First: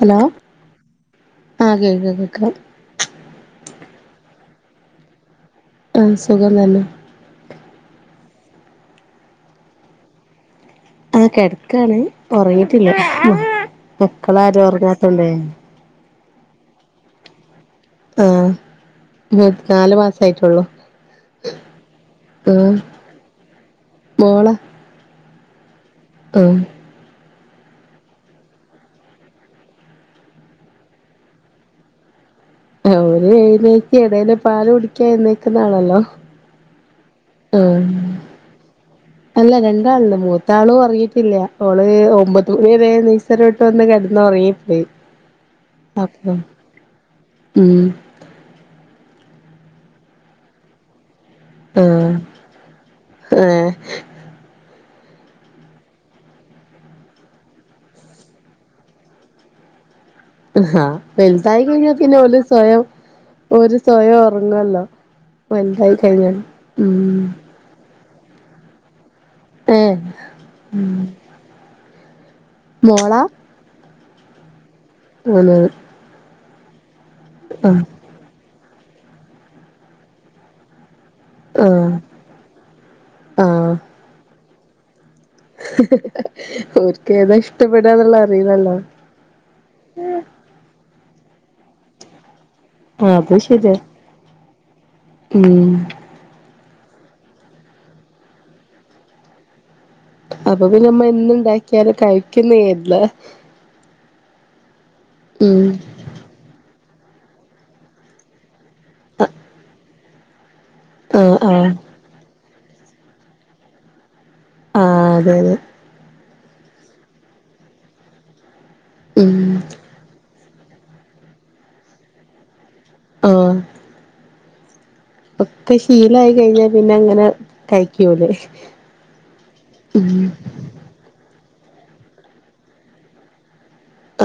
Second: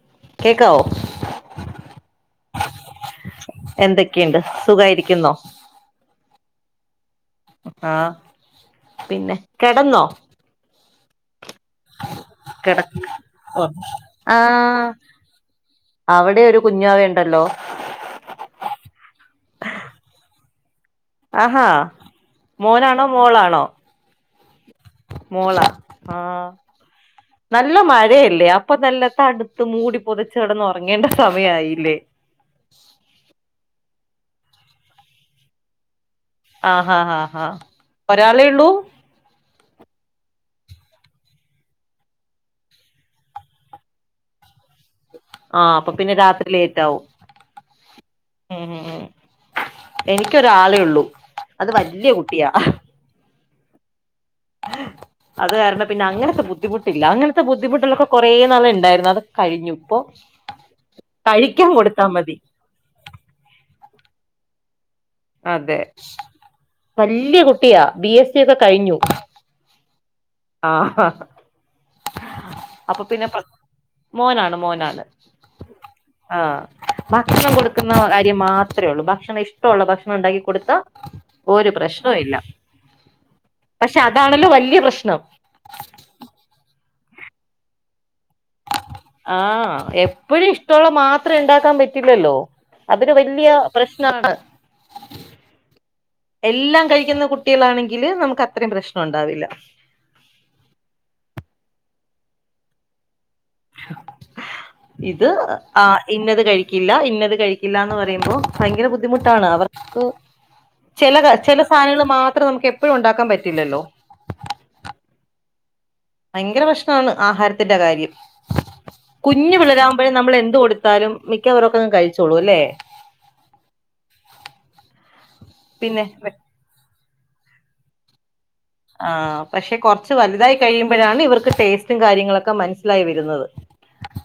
Hello കേക്കാവോ ആഹ് കേക്ക കേക്കാം എന്തൊക്കെണ്ട് സുഖായിരിക്കുന്നോ ആഹ് സുഖതന്നെ ആഹ് പിന്നെ കിടന്നോ ആഹ് കെടക്കാണ് ഉറങ്ങീട്ടില്ല കിടക്ക് മക്കളാരും ഉറങ്ങാത്തോണ്ടേ അവിടെരു കുഞ്ഞാവയുണ്ടല്ലോ ആഹ് നാലു മാസയിറ്റൊള്ളൂ അഹാ മോനാണോ മോളാണോ മോളാ മോളാ ആ ആഹ് നല്ല മഴയല്ലേ അപ്പൊ നല്ല തണുത്ത് മൂടി പൊതച്ചടന്നുറങ്ങേണ്ട സമയായില്ലേ ഒരുര് വയിലേക്ക് ഏതേലും പാല് കുടിക്കാ എഴുന്നേക്കുന്നാണല്ലോ ആഹ് ഹാ ഹാ ഹാ ഒരാളെ ഉള്ളൂ അല്ല രണ്ടാള്ണ്ട് മൂത്ത ആളു ഒറങ്ങീട്ടില്ല ഓള് ഒമ്പത് മണിവരെ നി സരോട്ട് വന്ന് കെട്ന്ന് ഉറങ്ങിപ്പോയ് ആഹ് അപ്പൊ പിന്നെ രാത്രി ലേറ്റ് ആവും ഉം ഉം ഉം ഉം ഉ എനിക്കൊരാളേ ഒള്ളൂ അത് വല്യ കുട്ട്യാ ആഹ് ആഹ് അത് കാരണം പിന്നങ്ങനത്തെ ബുദ്ധിമുട്ടില്ല അങ്ങനത്തെ ബുദ്ധിമുട്ടുളൊക്കെ കുറേ നാളണ്ടായിരുന്നു അത് കഴിഞ്ഞുപ്പൊ അഹ വെലുതായി കഴിഞ്ഞാ പിന്നെ ഓൽ സ്വയം ഓര് സ്വയം ഒറങ്ങല്ലോ വലുതായി കഴിഞ്ഞ ഉം കുട്ടിയ ബി എസ് സി ഒക്കെ കഴിഞ്ഞു ഏ ഉം ആഹാ അപ്പ മോളാ പിന്നെ പ മോനാണ് മോനാണ് അങ്ങനാ ആഹ് ഭക്ഷണം കൊടുക്കുന്ന കാര്യം മാത്രെ ഒള്ളൂ ഭക്ഷണം ഇഷ്ടോള്ള ഭക്ഷ ണ്ടാക്കി കൊടുത്ത ഒരു ആഹ് പ്രശ്നും ഇല്ല പക്ഷെ അതാണല്ലോ വല്ല്യ പ്രശ്നം ർക്ക് ഏതാ ഇഷ്ടപ്പെടാ എന്നുള്ള അറിയില്ലല്ലോ ആഹ് എപ്പഴും ഇഷ്ടമുള്ള മാത്രം ഉണ്ടാക്കാൻ പറ്റില്ലല്ലോ അതിന് ആഹ് അത് വല്ിയ ശരിയാ പ്രശ്നമാണ് ഉം എല്ലാം കഴിക്കുന്ന കുട്ടികളാണെങ്കില് നമുക്ക് അത്രയും പ്രശ്നം ഉണ്ടാവില്ല അപ്പൊ പി നമ്മ എന്ന ഇണ്ടാക്കിയാലും കഴിക്കുന്ന് കർതാ ഇത് ഉം ആ ഇന്നത് കഴിക്കില്ല ഇന്നത് കഴിക്കില്ല എന്ന് പറയുമ്പോ ഭയങ്കര ബുദ്ധിമുട്ടാണ് അവർക്ക് ചില ആഹ് ചില ആഹ് സാധനങ്ങൾ മാത്രം നമുക്ക് എപ്പഴും ഉണ്ടാക്കാൻ പറ്റില്ലല്ലോ ആഹ് അതെ അതെ ഭയങ്കര പ്രശ്നമാണ് ആഹാരത്തിന്റെ കാര്യം ഉം കുഞ് വിളരാുമ്പോഴേ നമ്മൾ എന്ത് കൊടു എക്കാലും മിക്കവരൊക്കെ ഒക്കെഅങ്ങ് കഴിച്ചോളൂ അല്ലേ ആഹ് ഒക്കെ പിന്നെ ശീലായി കഴിഞ്ഞാൽ പിന്നെ അങ്ങനെ കഴിക്കൂലേ ആഹ് പക്ഷെ ഉം കുറച്ച് വലുതായി കഴിയുമ്പോഴാണ് ഇവർക്ക് ടേസ്റ്റും കാര്യങ്ങളൊക്കെ മനസ്സിലായി വരുന്നത്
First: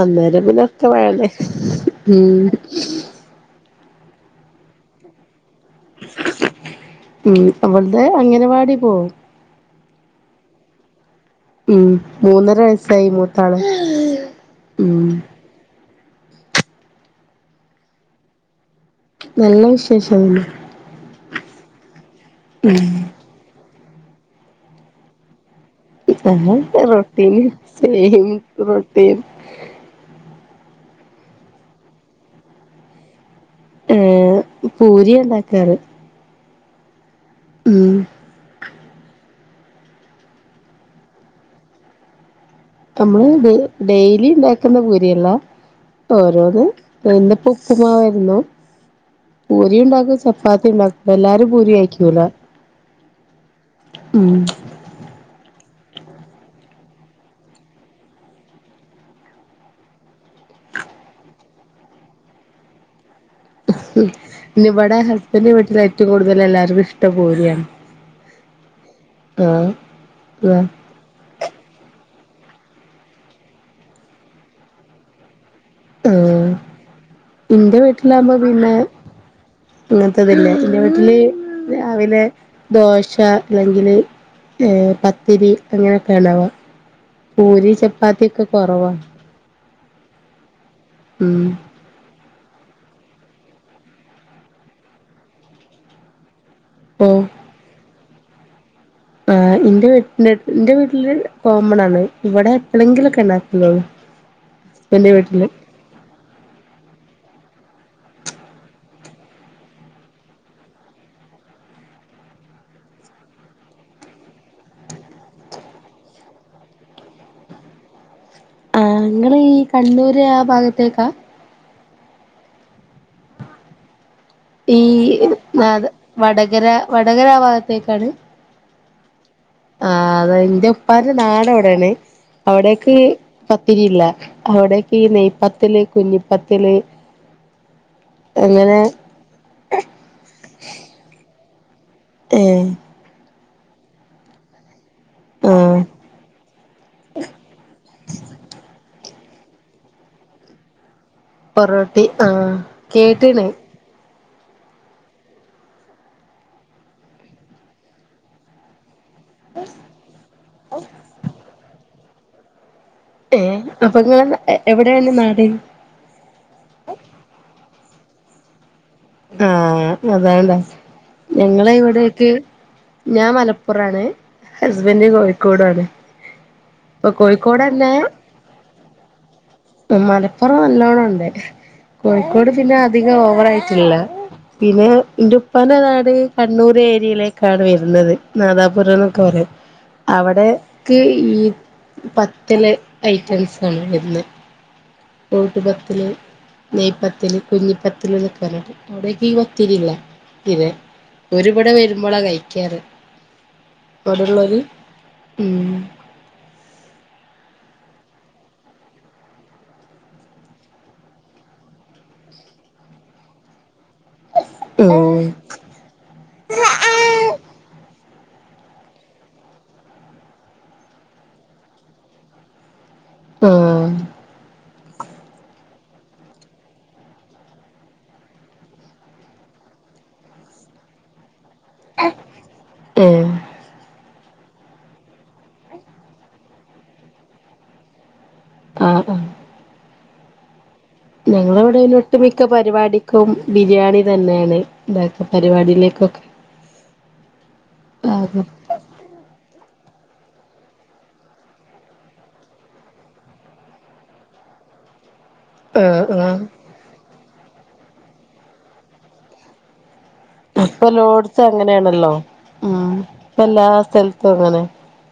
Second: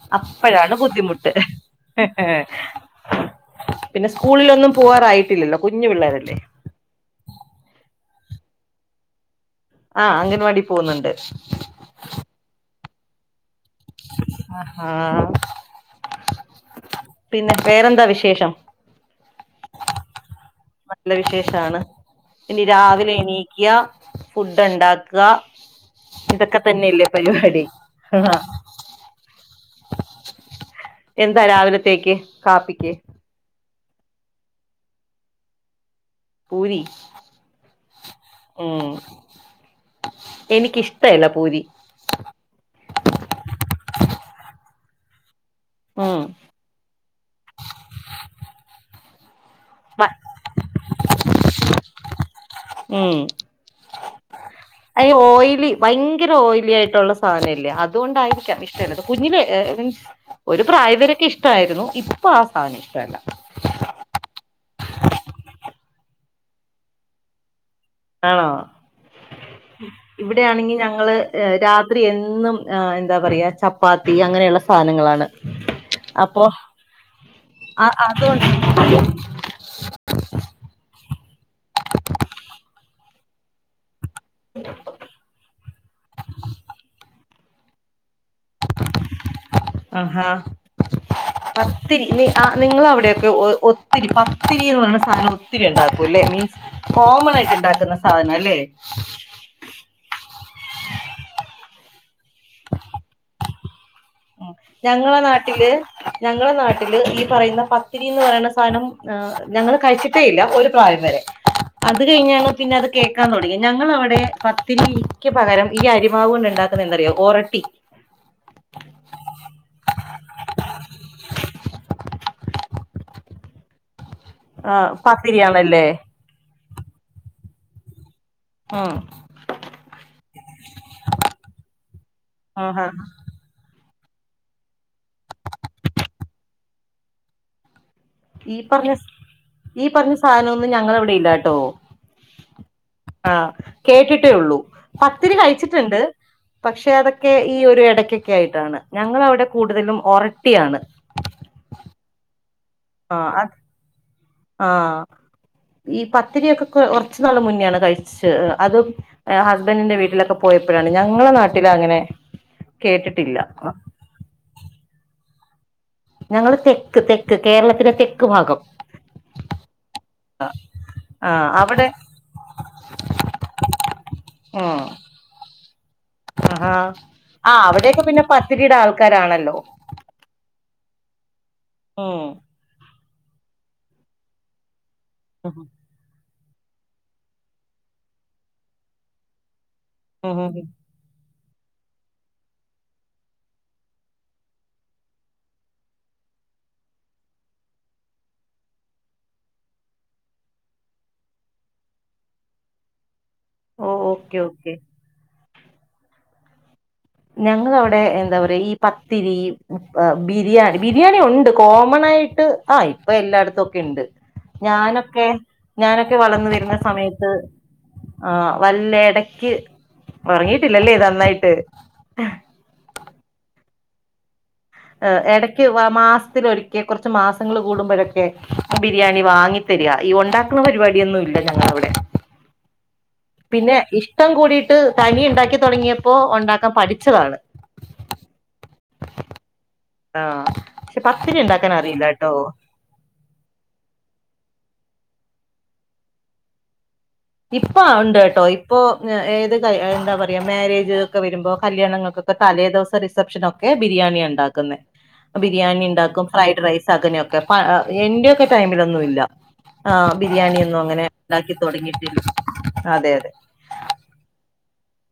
അന്നേരം പിന്നെ അപ്പഴാണ് ഒക്കെ വേണ്ടേ ബുദ്ധിമുട്ട് ഉം പിന്നെ സ്കൂളിലൊന്നും പോവാറായിട്ടില്ലല്ലോ കുഞ് പിള്ളേരല്ലേ ഉം അവള് ത്തെ അങ്ങനാ വാടി പോവും ആഹ് അംഗൻവാടി പോകുന്നുണ്ട് ഉം മൂന്നര വയസ്സായി മൂത്താള് ആഹ് ഉം ആഹ് പിന്നെ വേറെന്താ വിശേഷം നല്ല വിശേഷമാണ് നല്ല വിശേഷാണ് ഇനി രാവിലെ എണീക്ക ഫുഡ് ഉണ്ടാക്ക തന്നെ ഇതൊക്കെ ആ തന്നെല്ലേ റൊട്ടീൻ പരിപാടി സെയിം ആഹ് റൊട്ടീൻ എന്താ രാവിലത്തേക്ക് കാപ്പിക്ക് ഏഹ് പൂരിയ ഉണ്ടാക്കാറ് പൂരി ഉം ഉം എനിക്കിഷ്ടയില്ല പൂരി നമ്മള് ഡെയ്ലി ഉണ്ടാക്കുന്ന പൂരിയെല്ലാം ഉം ഓരോന്ന് എന്തപ്പോ ഉപ്പുമാവായിരുന്നു പൂരി ഉണ്ടാക്കും ചപ്പാത്തി ഉണ്ടാക്കും എല്ലാരും പൂരി കയിക്കൂല ഉം ഉം അ ഓയിലി ഭയങ്കര ഓയിലി ആയിട്ടുള്ള സാധനല്ലേ അതുകൊണ്ടായിരിക്കാം ചെലത് കുഞ്ഞില് മീൻസ് ഒരു പ്രായവരൊക്കെ ഇഷ്ടമായിരുന്നു ഇപ്പൊ ആ സാധനം ഇഷ്ട്ടല്ല ഇ ഇവിടെ ഹസ്ബൻഡന്റെ വീട്ടിൽ ഏറ്റവും കൂടുതൽ എല്ലാവർക്കും ഇഷ്ടം പൂരിയാണ് ആണോ ആഹ് ആഹ് ഇവിടെയാണെങ്കി ഞങ്ങള് രാത്രി എന്നും എന്താ പറയാ ചപ്പാത്തി അങ്ങനെയുള്ള സാധനങ്ങളാണ് അപ്പൊ ആഹ് എന്റെ ആ വീട്ടിലാകുമ്പോ അതുകൊണ്ട് പിന്നെ അങ്ങനത്തെതല്ലേ എന്റെ വീട്ടില് രാവിലെ ദോശ അല്ലെങ്കില് ഏർ പത്തിരി അങ്ങനെയൊക്കെ ഉണ്ടാവാ പൂരി ചപ്പാത്തി ഒക്കെ കുറവാ ആഹാ ഉം പത്തിരി നിങ്ങ അവിടെയൊക്കെ ഒത്തിരി പത്തിരി എന്ന് പറയുന്ന സാധനം ഒത്തിരി ഉണ്ടാക്കും അല്ലേ മീൻസ് ഓ കോമൺ ആയിട്ട് ഉണ്ടാക്കുന്ന സാധനം അല്ലേ ആഹ് എന്റെ വീട്ട എന്റെ വീട്ടില് കോമൺ ആണ് ഇവിടെ എപ്പോഴെങ്കിലുംക്കെ ഉണ്ടാക്കുന്നത് ഉം ഞങ്ങള നാട്ടില് ഞങ്ങള നാട്ടില് ഈ പറയുന്ന പത്തിരിന്ന് പറയുന്ന സാധനം ഞങ്ങൾ കഴിച്ചിട്ടേ ഇല്ല ഒരു പ്രായം വരെ അത് കഴിഞ്ഞാണ് പിന്നെ അത് കേൾക്കാൻ തുടങ്ങിയത് ഞങ്ങളവിടെ പത്തിരിക്ക് പകരം ഈ അരിമാവ് കൊണ്ട് ഉണ്ടാക്കി എന്താന്നറിയോ ഓരട്ടി ആഹ് ഇങ്ങളീ കണ്ണൂര് ആ ഭാഗത്തേക്കാ? ഈ ആഹ് പത്തിരിയാണല്ലേ വടകര, വടകര ഭാഗത്തേക്കാണ്? ആഹ് ആഹ് അത് എൻ്റെ ഉപ്പാന്റെ നാടവിടെയാണ്. ആഹാ അവിടേക്ക്, പത്തിരിയില്ല, അവിടക്കെ ഈ നെയ്പ്പത്തില്ല്, കുഞ്ഞിപ്പത്തില്ല്, ഈ പറഞ്ഞ ഈ പറഞ്ഞ സാധനൊന്നും ഞങ്ങളവിടെ ഇല്ലാട്ടോ. ഏഹ് ആഹ് കേട്ടിട്ടെയൊള്ളു. പത്തിരി ആഹ് കഴിച്ചിട്ടിണ്ട്, പക്ഷെ അതൊക്കെ ഈ ഒരു ഇടയ്ക്കൊക്കെ ആയിട്ടാണ് ഞങ്ങളവിടെ കൂടുതലും ഉറട്ടിയാണ്. പൊറോട്ടി ആഹ് ആഹ് കേട്ട്ണ് അത് ആഹ് ഈ പത്തിരിയൊക്കെ കുറച്ച് നാള് മുന്നെയാണ് കഴിച്ച് അതും ഹസ്ബൻഡിന്റെ വീട്ടിലൊക്കെ പോയപ്പോഴാണ് ഞങ്ങള നാട്ടിൽ അങ്ങനെ കേട്ടിട്ടില്ല. ഏ [unintelligible] എവിടെയാണ് നാട്? ഞങ്ങള് തെക്ക് തെക്ക് കേരളത്തിന്റെ തെക്ക് ഭാഗം. ആഹ് അതോണ്ട. ആഹ് ഞങ്ങള അവിടെ ഇവിടെക്കെ ഞാൻ മലപ്പുറാണ്, ഉം ഹസ്ബൻഡ് കോഴിക്കോടാണ്. ആഹാ ഇപ്പൊ ആഹ് കോഴിക്കോടെന്നെ അവിടെയൊക്കെ പിന്നെ പത്തിരിയുടെ ആൾക്കാരാണല്ലോ. മലപ്പുറം നല്ലോണം ഉണ്ട് ഉം കോഴിക്കോട് പിന്നെ അധികം ഓവറായിട്ടില്ല. പിന്നെ എൻ്റെ ഉപ്പാൻ്റെ നാട് കണ്ണൂര് ഏരിയയിലേക്കാണ് വരുന്നത് നാദാപുരന്നൊക്കെ പറയും, ഉം അവിടെ ക്ക് ഈ പത്തല് ഐറ്റംസാണ് വരുന്നത്. ഓട്ട്പത്ത്ല് നെയ്പത്തില് കുഞ്ഞിപ്പത്തില് എന്നൊക്കെ പറഞ്ഞിട്ട്. അവിടക്കെ ഈ പത്തില് ഇല്ല? [unintelligible] വരുമ്പളാ കഴിക്കാറ് ഓ ഓക്കെ ഓക്കെ [unintelligible] ഉം ഞങ്ങളവിടെ എന്താ പറയാ ഈ പത്തിരി ബിരിയാണി, ബിരിയാണി ഉണ്ട് കോമൺ ആയിട്ട് ആഹ് ഇപ്പൊ എല്ലായിടത്തും ഉണ്ട് ഓ ഞാനൊക്കെ ഞാനൊക്കെ വളർന്ന് വരുന്ന സമയത്ത്, ആഹ് വല്ല എടക്ക് ഉറങ്ങീട്ടില്ലല്ലേ നന്നായിട്ട്? [unintelligible] ആഹ് എടക്ക് മാസത്തിലൊരിക്കെ കുർച്ച് മാസങ്ങള് കൂടുമ്പോഴൊക്കെ ബിരിയാണി വാങ്ങി തരുക ഈ ഉണ്ടാക്കുന്ന പരിപാടിയൊന്നും ഇല്ല ഞങ്ങളവിടെ ഉം പിന്നെ ഇഷ്ട്ടം കൂടിയിട്ട് തനിയെ ഉണ്ടാക്കി തുടങ്ങിയപ്പോ ഉണ്ടാക്കാൻ പഠിച്ചതാണ്. [inaudible] ആഹ് ആഹ് നിങ്ങളവിടെ ഒട്ടു മിക്ക പരിപാടി ക്കും ബിരിയാണി തന്നെയാണ് ഇതാക്ക പരിപാടിയിലേക്കൊക്കെ. ഇപ്പ ഉണ്ട് ട്ടോ പാകം ഇപ്പോ ഏത് എന്താപറയ മാര്യേജ് ഒക്കെ വരുമ്പോ കല്യാണങ്ങൾക്കൊക്കെ തലേദിവസം റിസപ്ഷനു ക്കെ ബിരിയാണിയ ഉണ്ടാക്കുന്നെ. ആഹ് ബിരിയാണിണ്ടാക്കും ആഹ് ഫ്രൈഡ് റൈസ് അങ്ങനെയൊക്കെ എന്റെയൊക്കെ ടൈമിലൊന്നുല്ല. ആഹ് ബിരിയാണിയൊന്നും അങ്ങനെ ഉണ്ടാക്കി തുടങ്ങി പ്പം ഉം ഇപ്പല്ലാ സ്ഥൽത്തും അങ്ങനെ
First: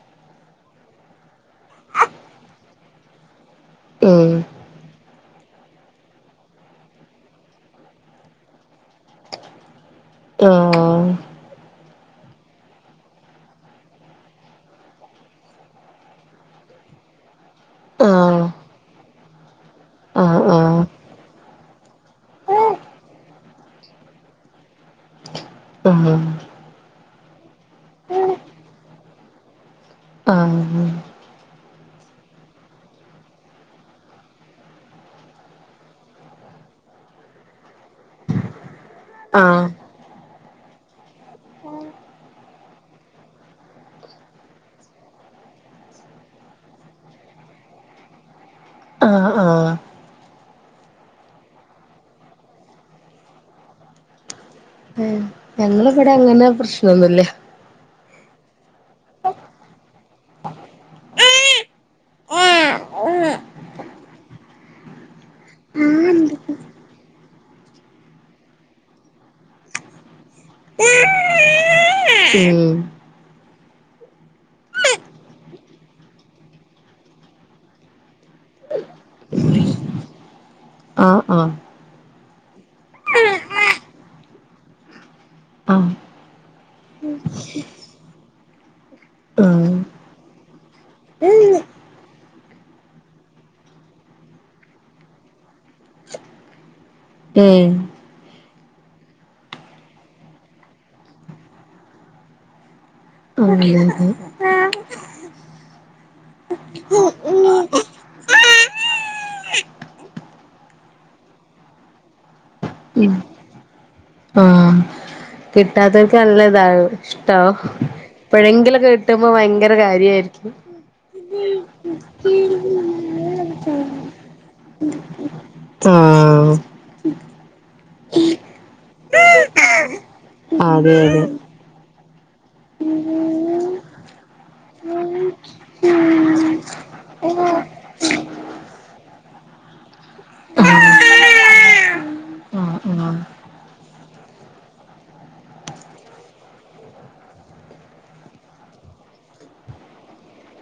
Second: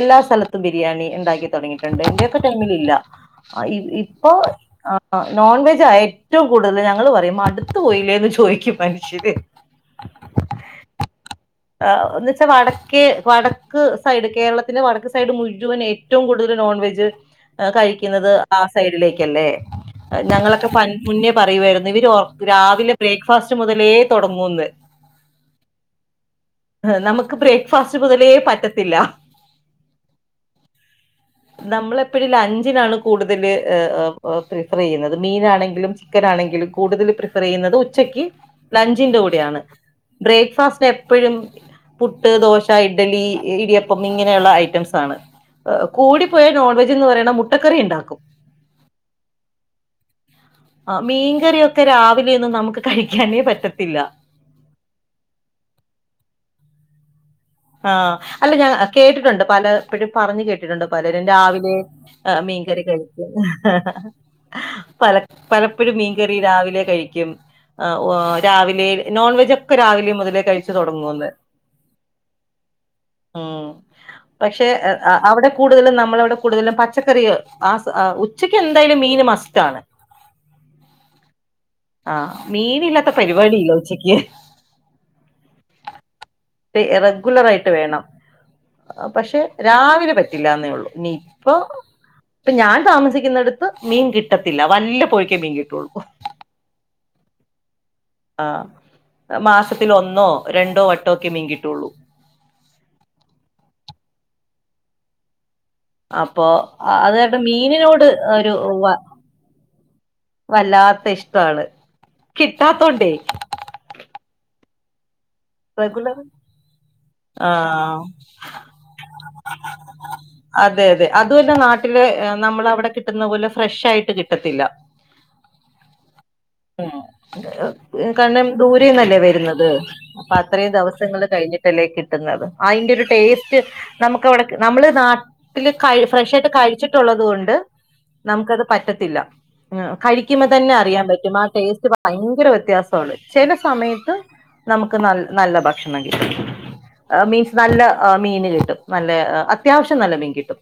എല്ലാ സ്ഥലത്തും ബിരിയാണി ഇണ്ടാക്കി തുടങ്ങിയിട്ടുണ്ട് ഇന്റെയൊക്കെ ടൈമിലില്ല ഇപ്പൊ ഉം ആഹ് നോൺവെജ ഏറ്റവും കൂടുതൽ ഞങ്ങള് പറയും മടുത്ത് പോയില്ലേന്ന് ചോയ്ക്കും മനുഷ്യര്. ആഹ് എന്ന് വെച്ചാൽ വടക്ക് വടക്ക് സൈഡ് കേരളത്തിന്റെ വടക്ക് സൈഡ് മുഴുവൻ ഏറ്റവും കൂടുതല് നോൺ വെജ് കഴിക്കുന്നത് ആഹ് ആ സൈഡിലേക്കല്ലേ ആഹ് ആഹ് ഞങ്ങളൊക്കെ ആഹ് മുന്നേ പറയുവായിരുന്നു ഇവര് രാവിലെ ബ്രേക്ക്ഫാസ്റ്റ് മുതലേ തുടങ്ങൂന്ന് ഉം ഉം നമുക്ക് ബ്രേക്ക്ഫാസ്റ്റ് മുതലേ പറ്റത്തില്ല ആഹ് നമ്മള് എപ്പോഴും ലഞ്ചിനാണ് കൂടുതല് പ്രിഫറയ്യുന്നത് മീനാണെങ്കിലും ചി ക്കനാണെങ്കിലും കൂടുതല് പ്രിഫറ്യ്യുന്നത് ഉച്ചക്ക് ലഞ്ചിന്റെ കൂടെയാണ് ആഹ് ബ്രേക്ക്ഫാസ്റ്റിന് എപ്പഴും പുട്ട്, ദോശ, ഇഡലി, ഇടിയപ്പം ഇങ്ങനെയുള്ള ഐറ്റംസ് ആണ് കൂടി പോയ നോൺവെജ് എന്ന് പറയണ മുട്ടക്കറി ഉണ്ടാക്കും ആഹ് ആഹ് ആഹ് ആഹ് മീൻകറിയൊക്കെ രാവിലെയൊന്നും നമുക്ക് കഴിക്കാനേ പറ്റത്തില്ല ഉം ഞങ്ങള് ഇവിടെ അങ്ങനെ പ്രശ്നൊന്നുല്ല ആഹ് അല്ല ഞാൻ കേട്ടിട്ടുണ്ട് പലപ്പഴും പറഞ്ഞു കേട്ടിട്ടുണ്ട് പലരും രാവിലെ ആഹ് മീൻകറി കഴിക്കും പല പലപ്പഴും മീൻകറി രാവിലെ കഴിക്കും ആ രാവിലെ നോൺവെജ് ഒക്കെ രാവിലെ മുതലേ കഴിച്ചു തുടങ്ങൂന്ന് ഉം ഉം പക്ഷെ അവിടെ കൂടുതലും നമ്മളവിടെ കൂടുതലും പച്ചക്കറി ആ ഉച്ചക്ക് എന്തായാലും മീന് മസ് ആണ് ആഹ് ആഹ് ആ മീനില്ലാത്ത പരിപാടിയില്ല ഉച്ചയ്ക്ക് ആഹ് റെഗുലർ ആയിട്ട് വേണം പക്ഷെ ആഹ് രാവിലെ പറ്റില്ലാന്നേ ഒള്ളൂ ഇനിപ്പൊ ഇപ്പൊ ഞാൻ താമസിക്കുന്നിടത്ത് മീൻ കിട്ടത്തില്ല വല്ല് പോയ്ക്കേ മീൻ കിട്ടുള്ളൂ ഉം ആഹ് മാസത്തിൽ ഒന്നോ രണ്ടോ വട്ടൊക്കെ മീൻ കിട്ടൊള്ളൂ ഉം ഇല്ലാത്തെ അപ്പൊ അതാട്ട് മീനിനോട് ഒരു വ വല്ലാത്ത ഇഷ്ടാണ് ഉം കിട്ടാത്തോണ്ടേ റെഗുലർ കിട്ടാത്തോൽക്ക് നല്ല ഇതാ ഇഷ്ടാ ആഹ് എപ്പഴെങ്കിലൊക്കെ കിട്ടുമ്പോ ഭയങ്കര കാര്യായിരിക്കും അതെ അതെ അതുവല്ല നാട്ടില് നമ്മളെ അവിടെ കി ട്ടുന്ന പോലെ ഫ്രഷ് ആയിട്ട് കിട്ടത്തില്ല താ കാരണം ദൂരേന്നല്ലേ വരുന്നത് അത്രയും അതെ അതെ ദെവസങ്ങള് കഴിഞ്ഞിട്ടല്ലേ കിട്ടുന്നത് അഴിന്റെ ഒരു ടേസ്റ്റ് നമുക്ക് അവടെ നമ്മള് നാട്ടില് ക ഫ്രഷ് ആയിട്ട് കഴിച്ചിട്ടുള്ളത് കൊണ്ട് നമുക്ക അത് പറ്റത്തില്ല ങാ കഴിക്കുമ്പോ തന്നെ അറിയാം പറ്റും ആ ടേസ്റ്റ് ഭയങ്കര ആഹ് വ്യത്യാസാണ് ആഹ് ചെല സമയത്ത് ക്ക് ന നല്ല ഭക്ഷണം കിട്ടും മീൻസ് നല്ല മീന് കിട്ടും നല്ല അത്യാവശ്യം നല്ല മീൻ കിട്ടും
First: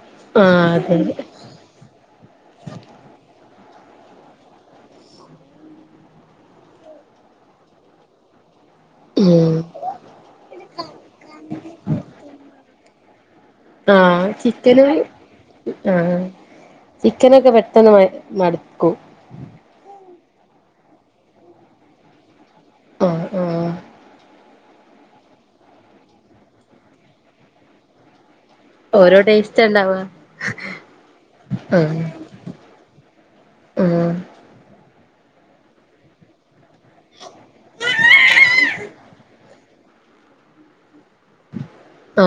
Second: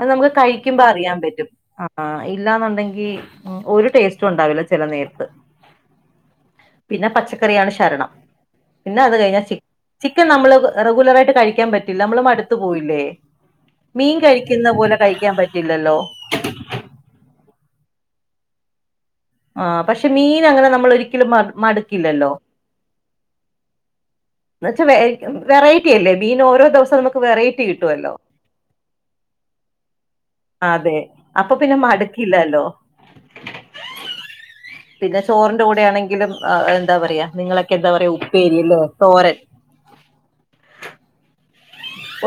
അത് നമുക്ക് ആഹ് കഴിക്കുമ്പ അതെ അറിയാം പറ്റും ആ ഹാ ഇല്ലാന്നുണ്ടെങ്കി ഒരു ടേസ്റ്റും ഉണ്ടാവില്ല ചെല നേര്ത്ത് പിന്നെ പച്ചക്കറിയാണ് ശരണം പിന്നെ അത് കഴിഞ്ഞാ ചി ഉം ചിക്കൻ നമ്മള് റെഗുലർ ആയിട്ട് കഴിക്കാൻ പറ്റില്ല നമ്മള് മടുത്ത് പോവില്ലേ മീൻ ആഹ് കഴിക്കുന്ന ചിക്കന് പോലെ കഴിക്കാം പറ്റില്ലല്ലോ ആഹ് ചിക്കനൊക്കെ പെട്ടെന്ന് മ മടുക്കൂ ആ പക്ഷെ മീൻ അങ്ങനെ നമ്മള് ഒരിക്കലും മട് മട്ക്കില്ലല്ലോ ആഹ് ആഹ് എന്ന് വച്ചാ വെ വെറൈറ്റി അല്ലേ മീന് ഓരോ ദിവസം നമുക്ക് വെറൈറ്റി കിട്ടുവല്ലോ ഓരോ ടേസ്റ്റാ ഇണ്ടാവാ അതെ അപ്പ പിന്നെ മടക്കില്ലലോ ആഹ് പിന്നെ ചോറ്ന്റെ കൂടെ ആണെങ്കിലും എന്താ പറയാ നിങ്ങളൊക്കെ എന്താ പറയാ ഉപ്പേരി അല്ലോ തോരൻ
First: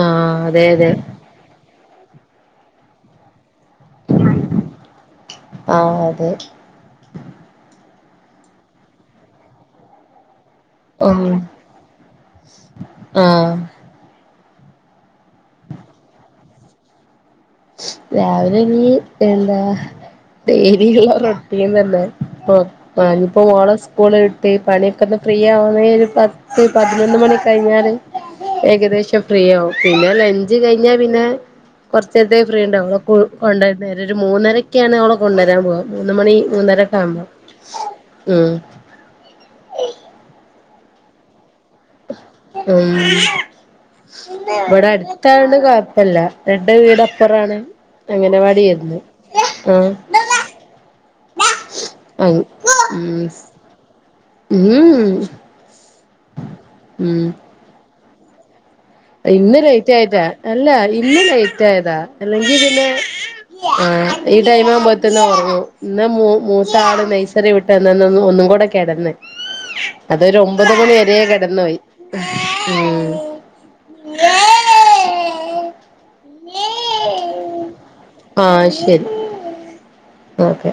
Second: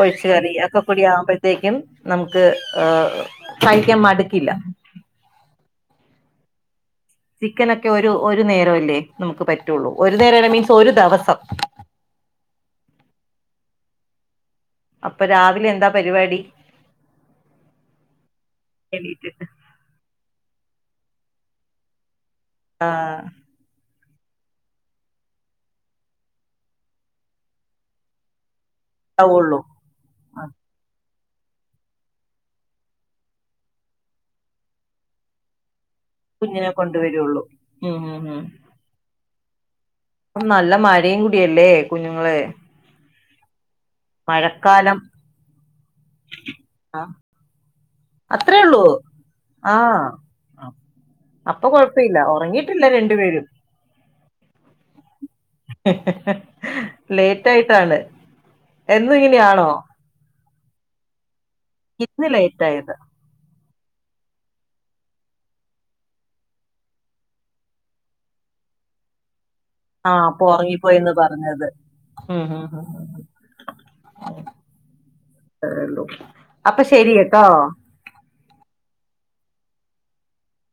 ഒഴിച്ചു കറി അതെ ഒക്ക അതെ കുടി ആവുമ്പഴേ ത്തേക്കും നമുക്ക് ആ കഴിക്കാം മട്ക്കില്ല ആ അതെ ചിക്കനൊക്കെ ഒരു ഒരു നേരവല്ലേ നമുക്ക് പറ്റുള്ളൂ ഒരു നേരമല്ലേ മീൻസ് ഒരു ആഹ് ദവസം ആഹ് അപ്പ രാവിലെ എന്താ പരിവാടി രാവിലെ ഇനി എണീറ്റിട്ട് എന്താ ഡെയിലി റൊട്ടീൻ തന്നെ ആഹ് പ്പൊ [unintelligible] ഓള സ് സ്കൂള് വിട്ട് പണിയൊക്കെ ഒന്ന് ഫ്രീ ആവുന്ന ഒരു പത്ത് പതിനൊന്ന് മണി കഴിഞ്ഞാല് ഏകദേശം ആവുള്ളൂ ഫ്രീയാവും പിന്നെ ലഞ്ച് കഴിഞ്ഞാ പിന്നെ കൊർച്ചേര്ത്തേ ഫ്രീ ഉണ്ടാവോ കൊ കൊണ്ടര്ന വരെ ഒരു മൂന്നരക്കാണ് അവളെ കൊണ്ടരാൻ പോവാ മൂന്ന് മണി മൂന്നരൊക്ക ആവുമ്പം ഉം ഇപ്പം നല്ല മയിം കൂടിയല്ലേ കുഞ്ഞുങ്ങള് ഉം ഇവടെ മഴക്കാലം അട്ത്ത ആയൊണ്ട് കൊ പ്പല്ല രണ്ട് വീട് ആഹ് അപ്പൊറാണ് അത്രേ അങ്ങനവാടി ഉള്ളൂ വരുന്ന ആ ആഹ് അപ്പൊ കൊഴപ്പ ഇല്ല ആ ഒറങ്ങിയിട്ടില്ല രണ്ട് പേരും ഉം ഉം ഉം ലേറ്റായിട്ടാണ് ഇന്ന് ലൈറ്റായതാ അല്ല ഇന്ന് ലൈറ്റായതാ ഇന്ന് അല്ലെങ്കി ലേറ്റ് പിന്നെ ആയത് ആ ഈ ടൈമാവുമ്പോത്ത്ന്ന് ഒർങ്ങും ഇന്ന് മൂ മൂത്ത ആള് നൈസറി വി ട്ട് വന്നന്നന്ന് ഒന്നും കൂടെ കേടന്ന് ആ അപ്പോ ഒർങ്ങിപ്പോയന്ന് കിടന്ന് പറഞ്ഞത് പോയി ഉം അപ്പ ശരി ട്ടോ ആ ശരി ഓക്കെ